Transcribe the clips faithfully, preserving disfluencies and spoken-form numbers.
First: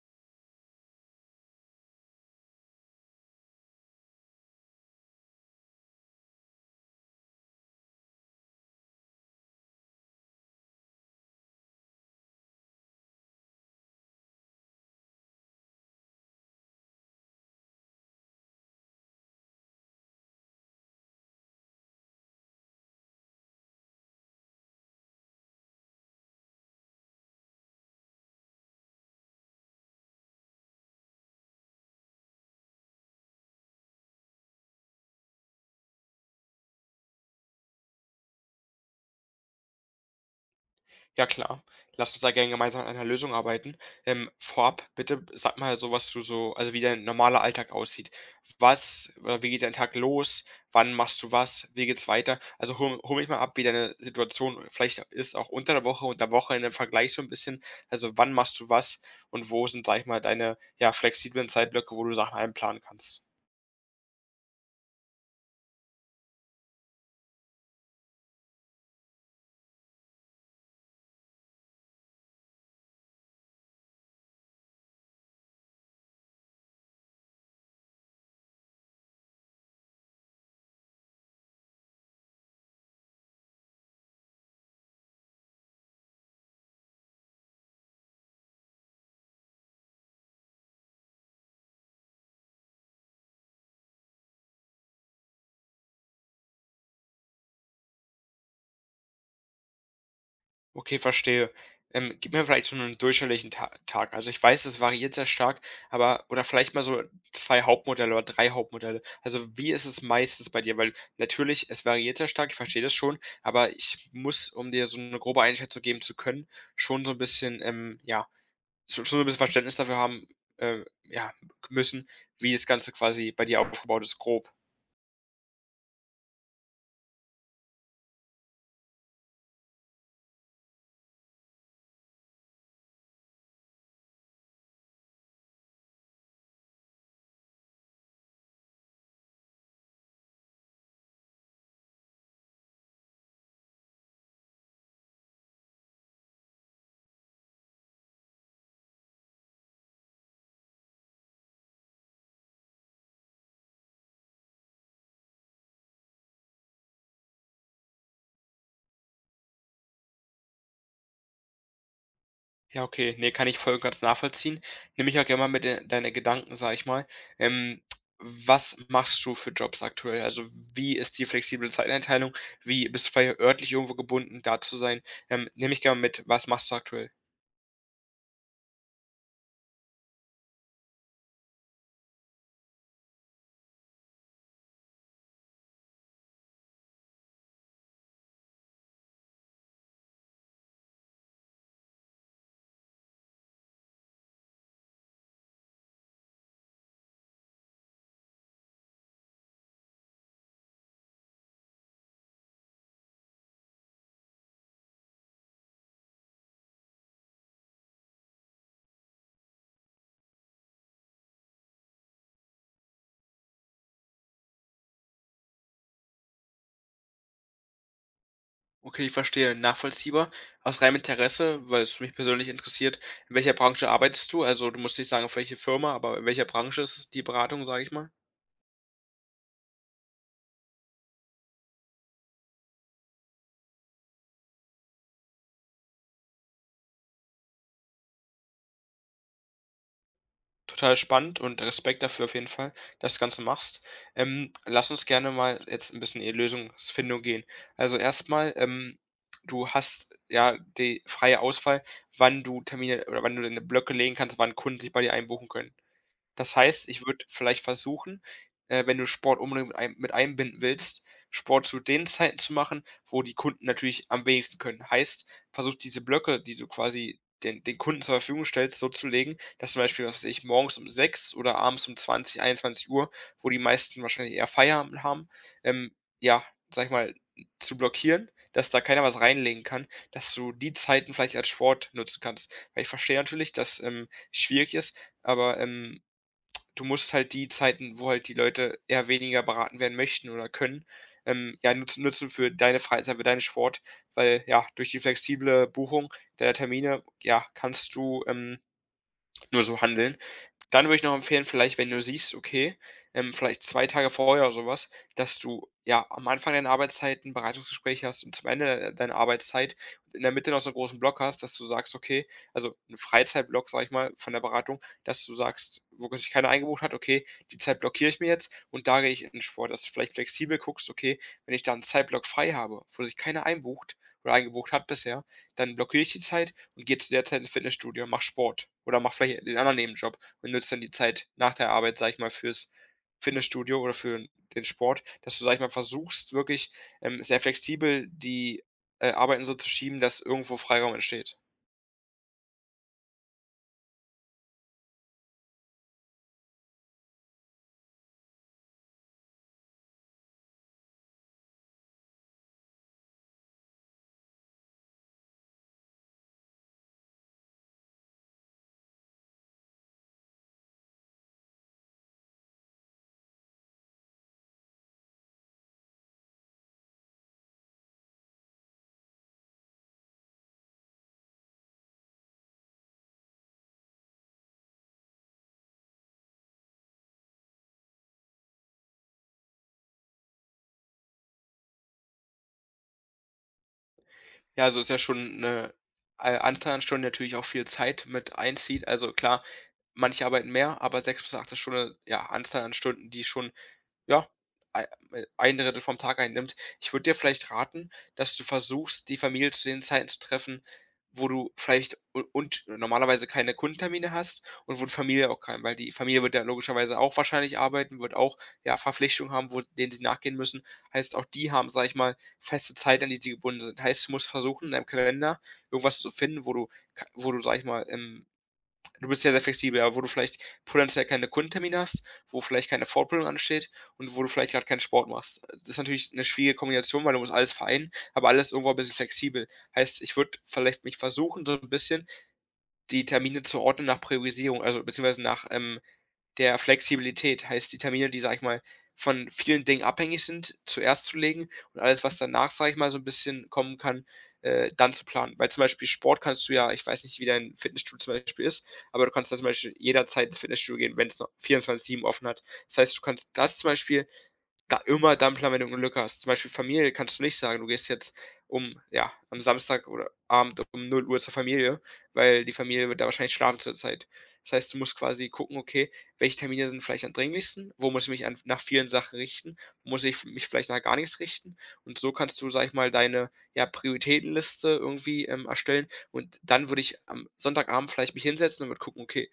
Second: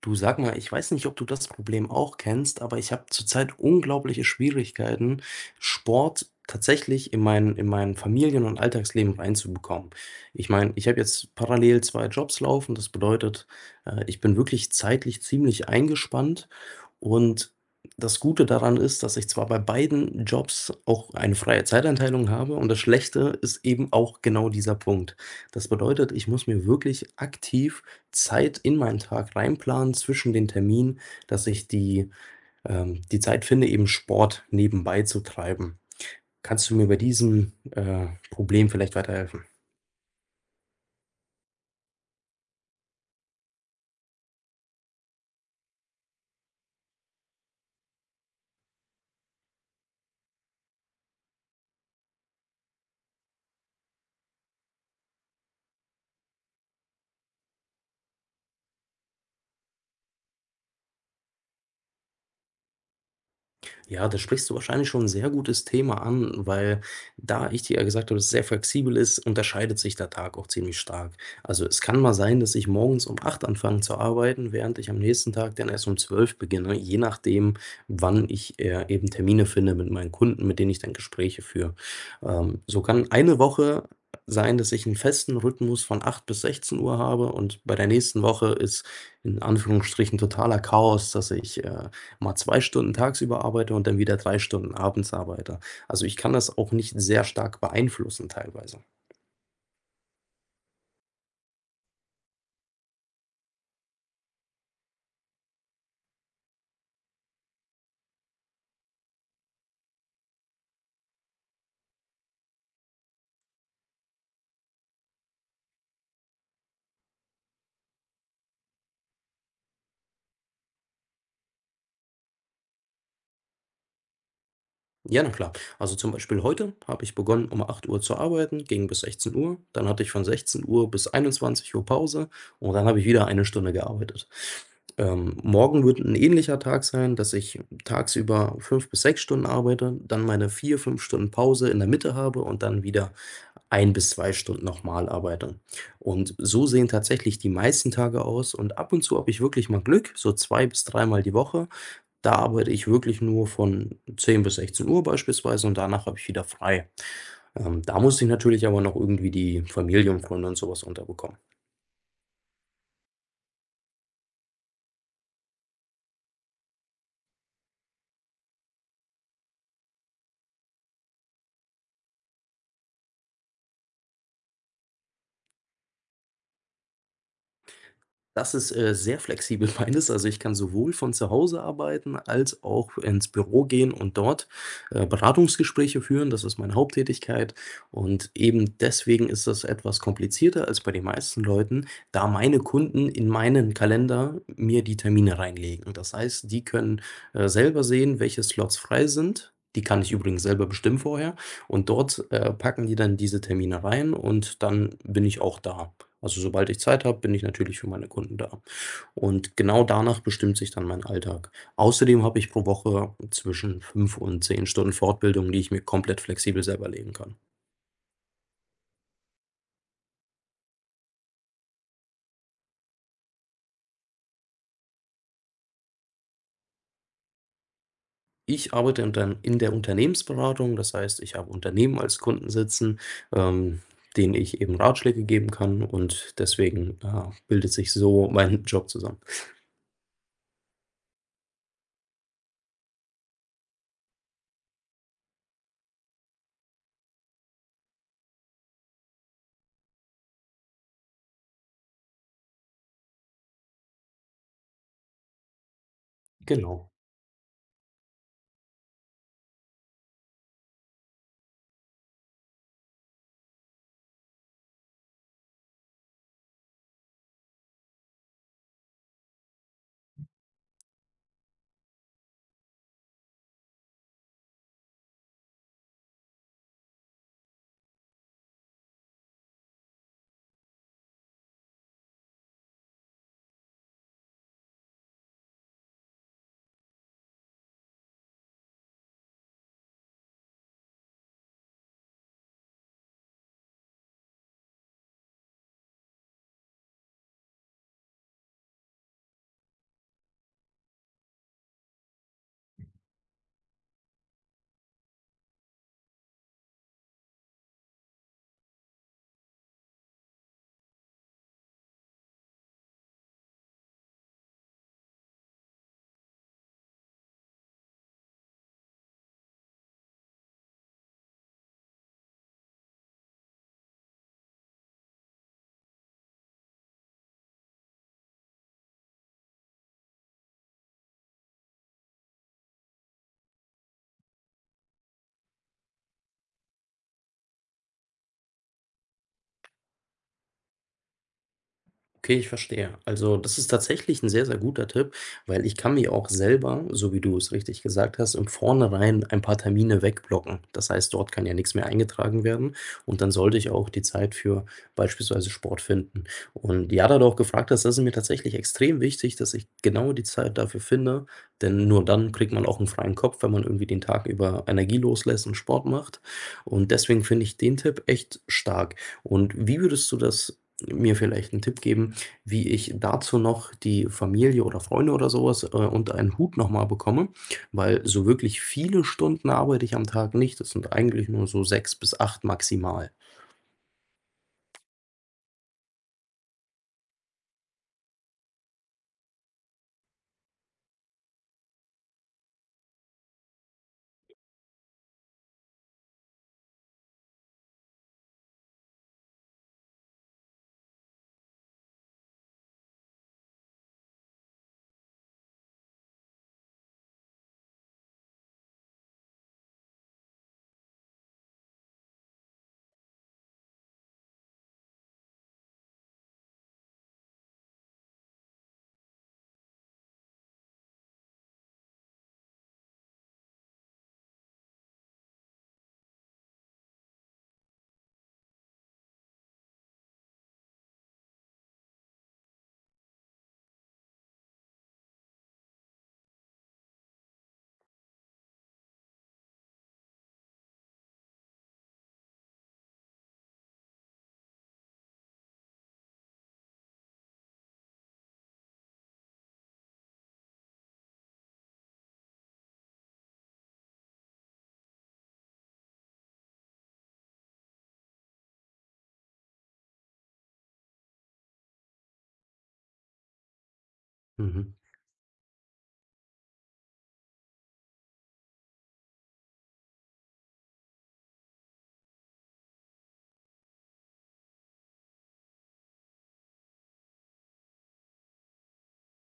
Du, sag mal, ich weiß nicht, ob du das Problem auch kennst, aber ich habe zurzeit unglaubliche Schwierigkeiten, Sport tatsächlich in mein, in mein Familien- und Alltagsleben reinzubekommen. Ich meine, ich habe jetzt parallel zwei Jobs laufen. Das bedeutet, äh, ich bin wirklich zeitlich ziemlich eingespannt, und das Gute daran ist, dass ich zwar bei beiden Jobs auch eine freie Zeiteinteilung habe, und das Schlechte ist eben auch genau dieser Punkt. Das bedeutet, ich muss mir wirklich aktiv Zeit in meinen Tag reinplanen zwischen den Terminen, dass ich die ähm, die Zeit finde, eben Sport nebenbei zu treiben. Kannst du mir bei diesem, äh, Problem vielleicht weiterhelfen? Ja klar, lass uns da gerne gemeinsam an einer Lösung arbeiten. Ähm, vorab bitte sag mal so, was du so also wie dein normaler Alltag aussieht. Was oder wie geht dein Tag los? Wann machst du was? Wie geht's weiter? Also hol hol mich mal ab, wie deine Situation vielleicht ist, auch unter der Woche und der Woche in dem Vergleich so ein bisschen. Also wann machst du was und wo sind, sage ich mal, deine, ja, flexiblen Zeitblöcke, wo du Sachen einplanen kannst? Ja, da sprichst du wahrscheinlich schon ein sehr gutes Thema an, weil, da ich dir ja gesagt habe, dass es sehr flexibel ist, unterscheidet sich der Tag auch ziemlich stark. Also, es kann mal sein, dass ich morgens um acht anfange zu arbeiten, während ich am nächsten Tag dann erst um zwölf beginne, je nachdem, wann ich, äh, eben Termine finde mit meinen Kunden, mit denen ich dann Gespräche führe. Ähm, so kann eine Woche sein, dass ich einen festen Rhythmus von acht bis sechzehn Uhr habe, und bei der nächsten Woche ist in Anführungsstrichen totaler Chaos, dass ich, äh, mal zwei Stunden tagsüber arbeite und dann wieder drei Stunden abends arbeite. Also, ich kann das auch nicht sehr stark beeinflussen teilweise. Okay, verstehe. Ähm, gib mir vielleicht so einen durchschnittlichen Ta Tag. Also, ich weiß, es variiert sehr stark, aber oder vielleicht mal so zwei Hauptmodelle oder drei Hauptmodelle. Also, wie ist es meistens bei dir? Weil natürlich, es variiert sehr stark, ich verstehe das schon, aber ich muss, um dir so eine grobe Einschätzung geben zu können, schon so ein bisschen, ähm, ja, schon schon so ein bisschen Verständnis dafür haben, äh, ja, müssen, wie das Ganze quasi bei dir aufgebaut ist, grob. Ja, na klar. Also, zum Beispiel heute habe ich begonnen, um acht Uhr zu arbeiten, ging bis sechzehn Uhr. Dann hatte ich von sechzehn Uhr bis einundzwanzig Uhr Pause und dann habe ich wieder eine Stunde gearbeitet. Ähm, morgen wird ein ähnlicher Tag sein, dass ich tagsüber fünf bis sechs Stunden arbeite, dann meine vier fünf Stunden Pause in der Mitte habe und dann wieder ein bis zwei Stunden nochmal arbeite. Und so sehen tatsächlich die meisten Tage aus, und ab und zu habe ich wirklich mal Glück, so zwei bis dreimal die Woche. Da arbeite ich wirklich nur von zehn bis sechzehn Uhr beispielsweise und danach habe ich wieder frei. Ähm, da muss ich natürlich aber noch irgendwie die Familie und Freunde und sowas unterbekommen. Ja, okay. Ne, kann ich voll und ganz nachvollziehen. Nimm mich auch gerne mal mit in deine Gedanken, sag ich mal. Ähm, Was machst du für Jobs aktuell? Also, wie ist die flexible Zeiteinteilung? Wie bist du vielleicht örtlich irgendwo gebunden, da zu sein? Ähm, nimm mich gerne mit, was machst du aktuell? Das ist, äh, sehr flexibel meines. Also, ich kann sowohl von zu Hause arbeiten als auch ins Büro gehen und dort, äh, Beratungsgespräche führen. Das ist meine Haupttätigkeit, und eben deswegen ist das etwas komplizierter als bei den meisten Leuten, da meine Kunden in meinen Kalender mir die Termine reinlegen. Das heißt, die können, äh, selber sehen, welche Slots frei sind. Die kann ich übrigens selber bestimmen vorher, und dort, äh, packen die dann diese Termine rein und dann bin ich auch da. Also, sobald ich Zeit habe, bin ich natürlich für meine Kunden da. Und genau danach bestimmt sich dann mein Alltag. Außerdem habe ich pro Woche zwischen fünf und zehn Stunden Fortbildung, die ich mir komplett flexibel selber legen kann. Okay, ich verstehe, nachvollziehbar. Aus reinem Interesse, weil es mich persönlich interessiert, in welcher Branche arbeitest du? Also, du musst nicht sagen, auf welche Firma, aber in welcher Branche ist es die Beratung, sag ich mal? Ich arbeite in der in der Unternehmensberatung. Das heißt, ich habe Unternehmen als Kunden sitzen, ähm, denen ich eben Ratschläge geben kann, und deswegen, äh, bildet sich so mein Job zusammen. Total spannend und Respekt dafür auf jeden Fall, dass du das Ganze machst. Ähm, lass uns gerne mal jetzt ein bisschen in die Lösungsfindung gehen. Also, erstmal, ähm, du hast ja die freie Auswahl, wann du Termine oder wann du deine Blöcke legen kannst, wann Kunden sich bei dir einbuchen können. Das heißt, Genau. ich würde vielleicht versuchen, äh, wenn du Sport unbedingt mit ein mit einbinden willst, Sport zu den Zeiten zu machen, wo die Kunden natürlich am wenigsten können. Heißt, versuch diese Blöcke, die du quasi den den Kunden zur Verfügung stellst, so zu legen, dass zum Beispiel, was weiß ich, morgens um sechs oder abends um zwanzig einundzwanzig Uhr, wo die meisten wahrscheinlich eher Feierabend haben, ähm, ja, sage ich mal, zu blockieren, dass da keiner was reinlegen kann, dass du die Zeiten vielleicht als Sport nutzen kannst. Weil ich verstehe natürlich, dass, ähm, schwierig ist, aber, ähm, Du musst halt die Zeiten, wo halt die Leute eher weniger beraten werden möchten oder können, ähm, ja, nutzen nutzen für deine Freizeit, für deinen Sport, weil, ja, durch die flexible Buchung der Termine, ja, kannst du, ähm, nur so handeln. Dann würde ich noch empfehlen, vielleicht, wenn du siehst, okay, ähm, vielleicht zwei Tage vorher oder sowas, dass du, ja, am Anfang deiner Arbeitszeit ein Beratungsgespräch hast und zum Ende de deiner Arbeitszeit in der Mitte noch so einen großen Block hast, dass du sagst, okay, also 'n Freizeitblock, sage ich mal, von der Beratung, dass du sagst, wo sich keiner eingebucht hat: „Okay, die Zeit blockiere ich mir jetzt und da gehe ich in den Sport." Dass du vielleicht flexibel guckst: „Okay, wenn ich da 'n Zeitblock frei habe, wo sich keiner einbucht oder eingebucht hat bisher, dann blockiere ich die Zeit und gehe zu der Zeit ins Fitnessstudio, mach Sport oder mach vielleicht den anderen Nebenjob." Und nutzt dann die Zeit nach der Arbeit, sag ich mal, fürs Fitnessstudio oder für den Sport, dass du, sag ich mal, versuchst, wirklich, ähm, sehr flexibel die, äh, Arbeiten so zu schieben, dass irgendwo Freiraum entsteht. Okay, ich verstehe. Also, das ist tatsächlich ein sehr, sehr guter Tipp, weil ich kann mir auch selber, so wie du es richtig gesagt hast, im Vornherein ein paar Termine wegblocken. Das heißt, dort kann ja nichts mehr eingetragen werden, und dann sollte ich auch die Zeit für beispielsweise Sport finden. Und ja, da du auch gefragt hast, das ist mir tatsächlich extrem wichtig, dass ich genau die Zeit dafür finde, denn nur dann kriegt man auch einen freien Kopf, wenn man irgendwie den Tag über Energie loslässt und Sport macht. Und deswegen finde ich den Tipp echt stark. Und wie würdest du das, mir vielleicht einen Tipp geben, wie ich dazu noch die Familie oder Freunde oder sowas was, äh, unter einen Hut noch mal bekomme, weil so wirklich viele Stunden arbeite ich am Tag nicht. Das sind eigentlich nur so sechs bis acht maximal. Ja, also ist ja schon eine äh, Anzahl an Stunden, die natürlich auch viel Zeit mit einzieht. Also klar, manche arbeiten mehr, aber sechs bis acht Stunden, ja, Anzahl an Stunden, die schon, ja, ei äh, eins vom Tag einnimmt. Ich würde dir vielleicht raten, dass du versuchst, die Familie zu den Zeiten zu treffen, wo du vielleicht u und normalerweise keine Kundentermine hast und wo die Familie auch keinen, weil die Familie wird ja logischerweise auch wahrscheinlich arbeiten, wird auch, ja, Verpflichtungen haben, wo denen sie nachgehen müssen. Heißt, auch die haben, sage ich mal, feste Zeiten, an die sie gebunden sind. Heißt, du musst versuchen, in deinem Kalender irgendwas zu finden, wo du ka wo du, sage ich mal, ähm du bist ja sehr flexibel, aber wo du vielleicht potenziell keine Kundentermine hast, wo vielleicht keine Fortbildung ansteht und wo du vielleicht gerade keinen Sport machst. Das ist natürlich eine schwierige Kombination, weil du musst alles vereinen, aber alles irgendwo ein bisschen flexibel. Heißt, ich würde vielleicht mich versuchen, so ein bisschen die Termine zu ordnen nach Priorisierung, also beziehungsweise nach, ähm, der Flexibilität. Heißt, die Termine, die, sage ich mal, von vielen Dingen abhängig sind, zuerst zu legen, und alles, was danach, sage ich mal, so ein bisschen kommen kann, äh, dann zu planen. Weil zum Beispiel Sport kannst du ja, ich weiß nicht, wie dein Fitnessstudio zum Beispiel ist, aber du kannst da zum Beispiel jederzeit ins Fitnessstudio gehen, wenn's noch vierundzwanzig sieben offen hat. Das heißt, du kannst das zum Beispiel da immer Dampfler, wenn du Glück hast. Zum Beispiel Familie kannst du nicht sagen, du gehst jetzt um, ja, am Samstag oder Abend um null Uhr zur Familie, weil die Familie wird da wahrscheinlich schlafen zur Zeit. Das Mhm. heißt, du musst quasi gucken: „Okay, welche Termine sind vielleicht am dringlichsten? Wo muss ich mich an nach vielen Sachen richten? Muss ich mich vielleicht nach gar nichts richten?" Und so kannst du, sage ich mal, deine, ja, Prioritätenliste irgendwie, ähm, erstellen. Und dann würde ich am Sonntagabend vielleicht mich hinsetzen und würde gucken: „Okay,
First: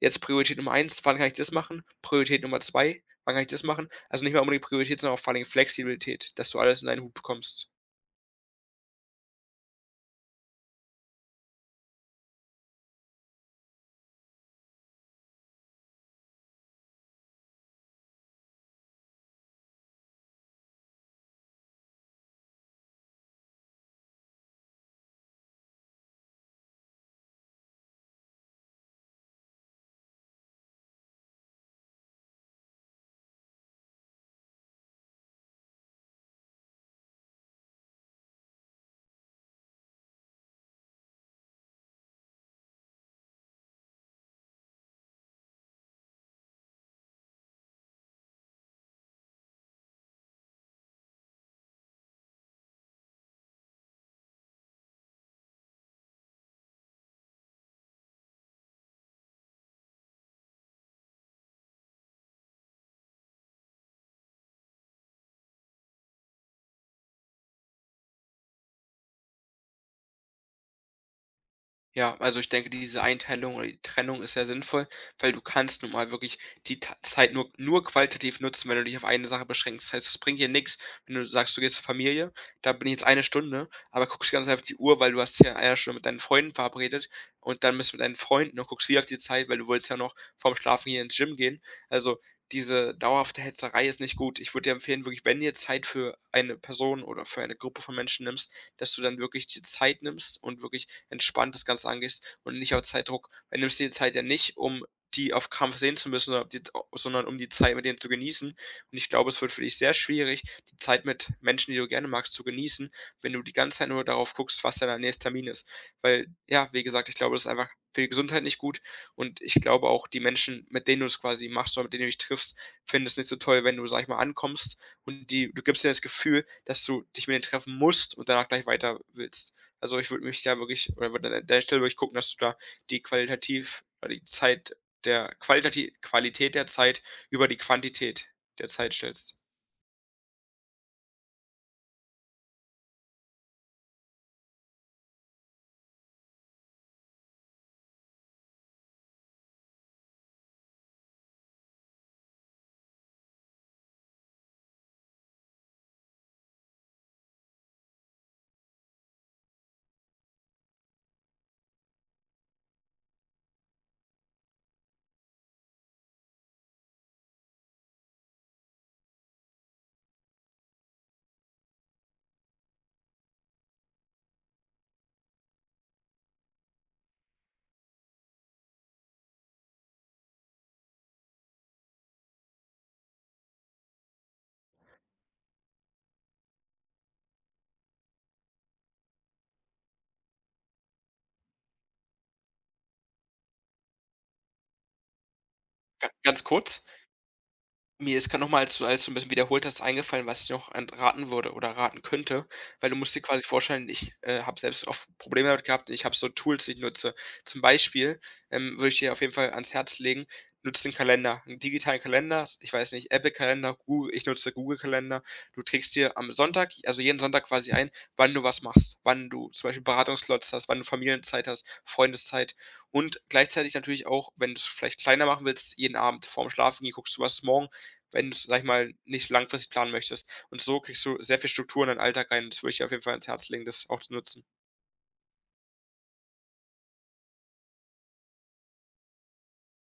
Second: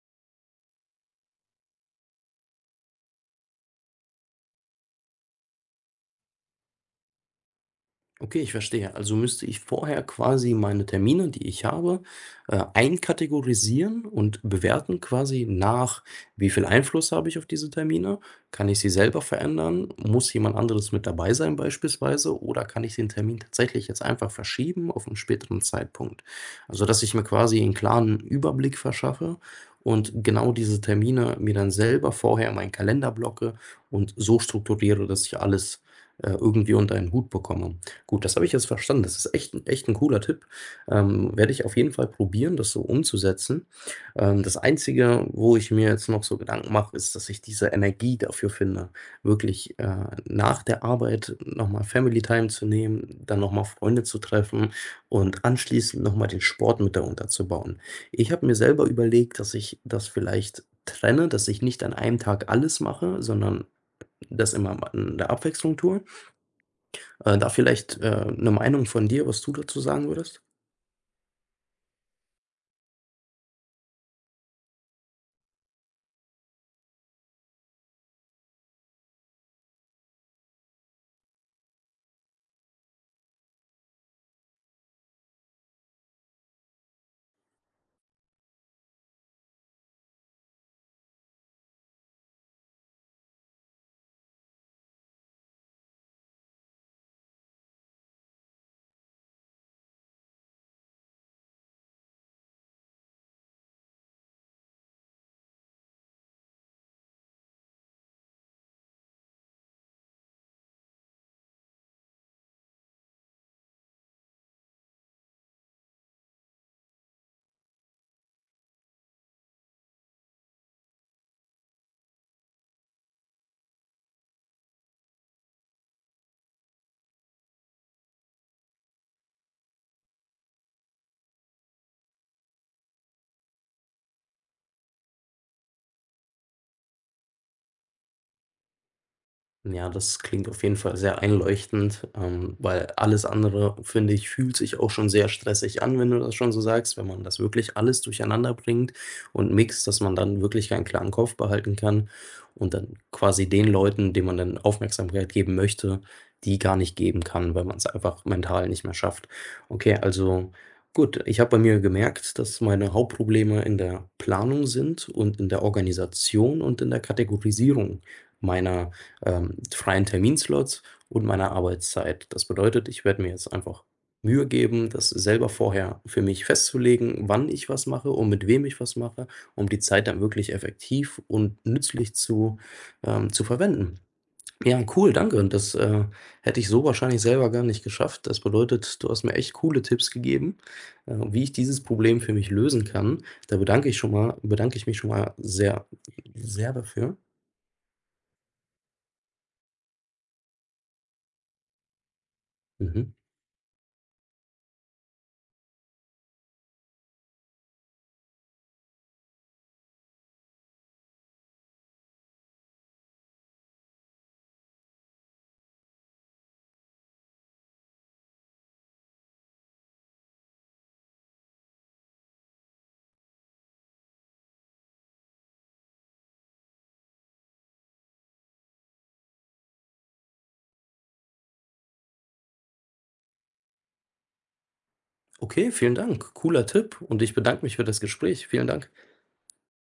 jetzt Priorität Nummer eins, wann kann ich das machen? Priorität Nummer zwei? Wann kann ich das machen? Also, nicht mal unbedingt Priorität, sondern auch vor allem Flexibilität, dass du alles in einen Hut bekommst." Okay, ich verstehe. Also müsste ich vorher quasi meine Termine, die ich habe, äh, einkategorisieren und bewerten quasi nach, wie viel Einfluss habe ich auf diese Termine? Kann ich sie selber verändern? Muss jemand anderes mit dabei sein beispielsweise? Oder kann ich den Termin tatsächlich jetzt einfach verschieben auf einen späteren Zeitpunkt? Also, dass ich mir quasi einen klaren Überblick verschaffe und genau diese Termine mir dann selber vorher in meinen Kalender blocke und so strukturiere, dass ich alles äh, irgendwie unter einen Hut bekomme. Gut, das habe ich jetzt verstanden. Das ist echt ein echt ein cooler Tipp. Ähm, werde ich auf jeden Fall probieren, das so umzusetzen. Ähm, das Einzige, wo ich mir jetzt noch so Gedanken mache, ist, dass ich diese Energie dafür finde, wirklich, äh, nach der Arbeit noch mal Family Time zu nehmen, dann noch mal Freunde zu treffen und anschließend noch mal den Sport mit da unterzubauen. Ich habe mir selber überlegt, dass ich das vielleicht trenne, dass ich nicht an einem Tag alles mache, sondern das immer in der Abwechslung tue. Äh, da vielleicht, äh, 'ne Meinung von dir, was du dazu sagen würdest? Ja, also ich denke, diese Einteilung oder die Trennung ist sehr sinnvoll, weil du kannst nun mal wirklich die Ta Zeit nur nur qualitativ nutzen, wenn du dich auf eine Sache beschränkst. Das heißt, es bringt dir nichts, wenn du sagst, du gehst zur Familie, da bin ich jetzt eine Stunde, aber guckst die ganze Zeit auf die Uhr, weil du hast dich ja in Stunde mit deinen Freunden verabredet, und dann bist du mit deinen Freunden und guckst wieder auf die Zeit, weil du wolltest ja noch vorm Schlafen gehen ins Gym gehen. Also, diese dauerhafte Hetzerei ist nicht gut. Ich würde dir empfehlen, wirklich, wenn du dir Zeit für eine Person oder für eine Gruppe von Menschen nimmst, dass du dann wirklich die Zeit nimmst und wirklich entspannt das Ganze angehst und nicht auf Zeitdruck, weil du nimmst dir die Zeit ja nicht, um die auf Krampf sehen zu müssen, sondern, die, sondern um die Zeit mit denen zu genießen. Und ich glaube, es wird für dich sehr schwierig, die Zeit mit Menschen, die du gerne magst, zu genießen, wenn du die ganze Zeit nur darauf guckst, was dein nächster Termin ist. Weil, ja, wie gesagt, ich glaube, das ist einfach für die Gesundheit nicht gut. Und ich glaube auch, die Menschen, mit denen du es quasi machst oder mit denen du dich triffst, finden es nicht so toll, wenn du, sag ich mal, ankommst und die, du gibst dir das Gefühl, dass du dich mit denen treffen musst und danach gleich weiter willst. Also, ich würde mich da wirklich, oder würde an der Stelle wirklich gucken, dass du da die qualitativ oder die Zeit der qualitati Qualität der Zeit über die Quantität der Zeit stellst. Ja, das klingt auf jeden Fall sehr einleuchtend, ähm, weil alles andere, finde ich, fühlt sich auch schon sehr stressig an, wenn du das schon so sagst, wenn man das wirklich alles durcheinander bringt und mixt, dass man dann wirklich keinen klaren Kopf behalten kann und dann quasi den Leuten, denen man dann Aufmerksamkeit geben möchte, die gar nicht geben kann, weil man es einfach mental nicht mehr schafft. Okay, also gut, ich habe bei mir gemerkt, dass meine Hauptprobleme in der Planung sind und in der Organisation und in der Kategorisierung meiner ähm, freien Terminslots und meiner Arbeitszeit. Das bedeutet, ich werde mir jetzt einfach Mühe geben, das selber vorher für mich festzulegen, wann ich was mache und mit wem ich was mache, um die Zeit dann wirklich effektiv und nützlich zu, ähm, zu verwenden. Ja, cool, danke. Das äh, hätte ich so wahrscheinlich selber gar nicht geschafft. Das bedeutet, du hast mir echt coole Tipps gegeben, äh, wie ich dieses Problem für mich lösen kann. Da bedanke ich schon mal, bedanke ich mich schon mal sehr, Ga ganz sehr kurz. dafür. Mir ist gerade nochmal, als du als du 'n bisschen wiederholt hast, eingefallen, was ich noch an raten würde oder raten könnte, weil du Mhm. musst dir quasi vorstellen, ich, äh, habe selbst oft Probleme damit gehabt. Ich habe so Tools, die ich nutze. Zum Beispiel, ähm, würde ich dir auf jeden Fall ans Herz legen, nutze 'n Kalender, einen digitalen Kalender. Ich weiß nicht, Apple-Kalender, Google. Ich nutze Google-Kalender. Du trägst dir am Sonntag, also jeden Sonntag quasi ein, wann du was machst, wann du zum Beispiel Beratungsslots hast, wann du Familienzeit hast, Freundeszeit, und gleichzeitig natürlich auch, wenn du es vielleicht kleiner machen willst, jeden Abend vorm Schlafengehen guckst du, was ist morgen, wenn du, sag ich mal, nicht langfristig planen möchtest. Und so kriegst du sehr viel Struktur in deinen Alltag rein. Das würde ich dir auf jeden Fall ans Herz legen, das auch zu nutzen. Okay, vielen Dank. Cooler Tipp und ich bedanke mich für das Gespräch. Vielen Dank.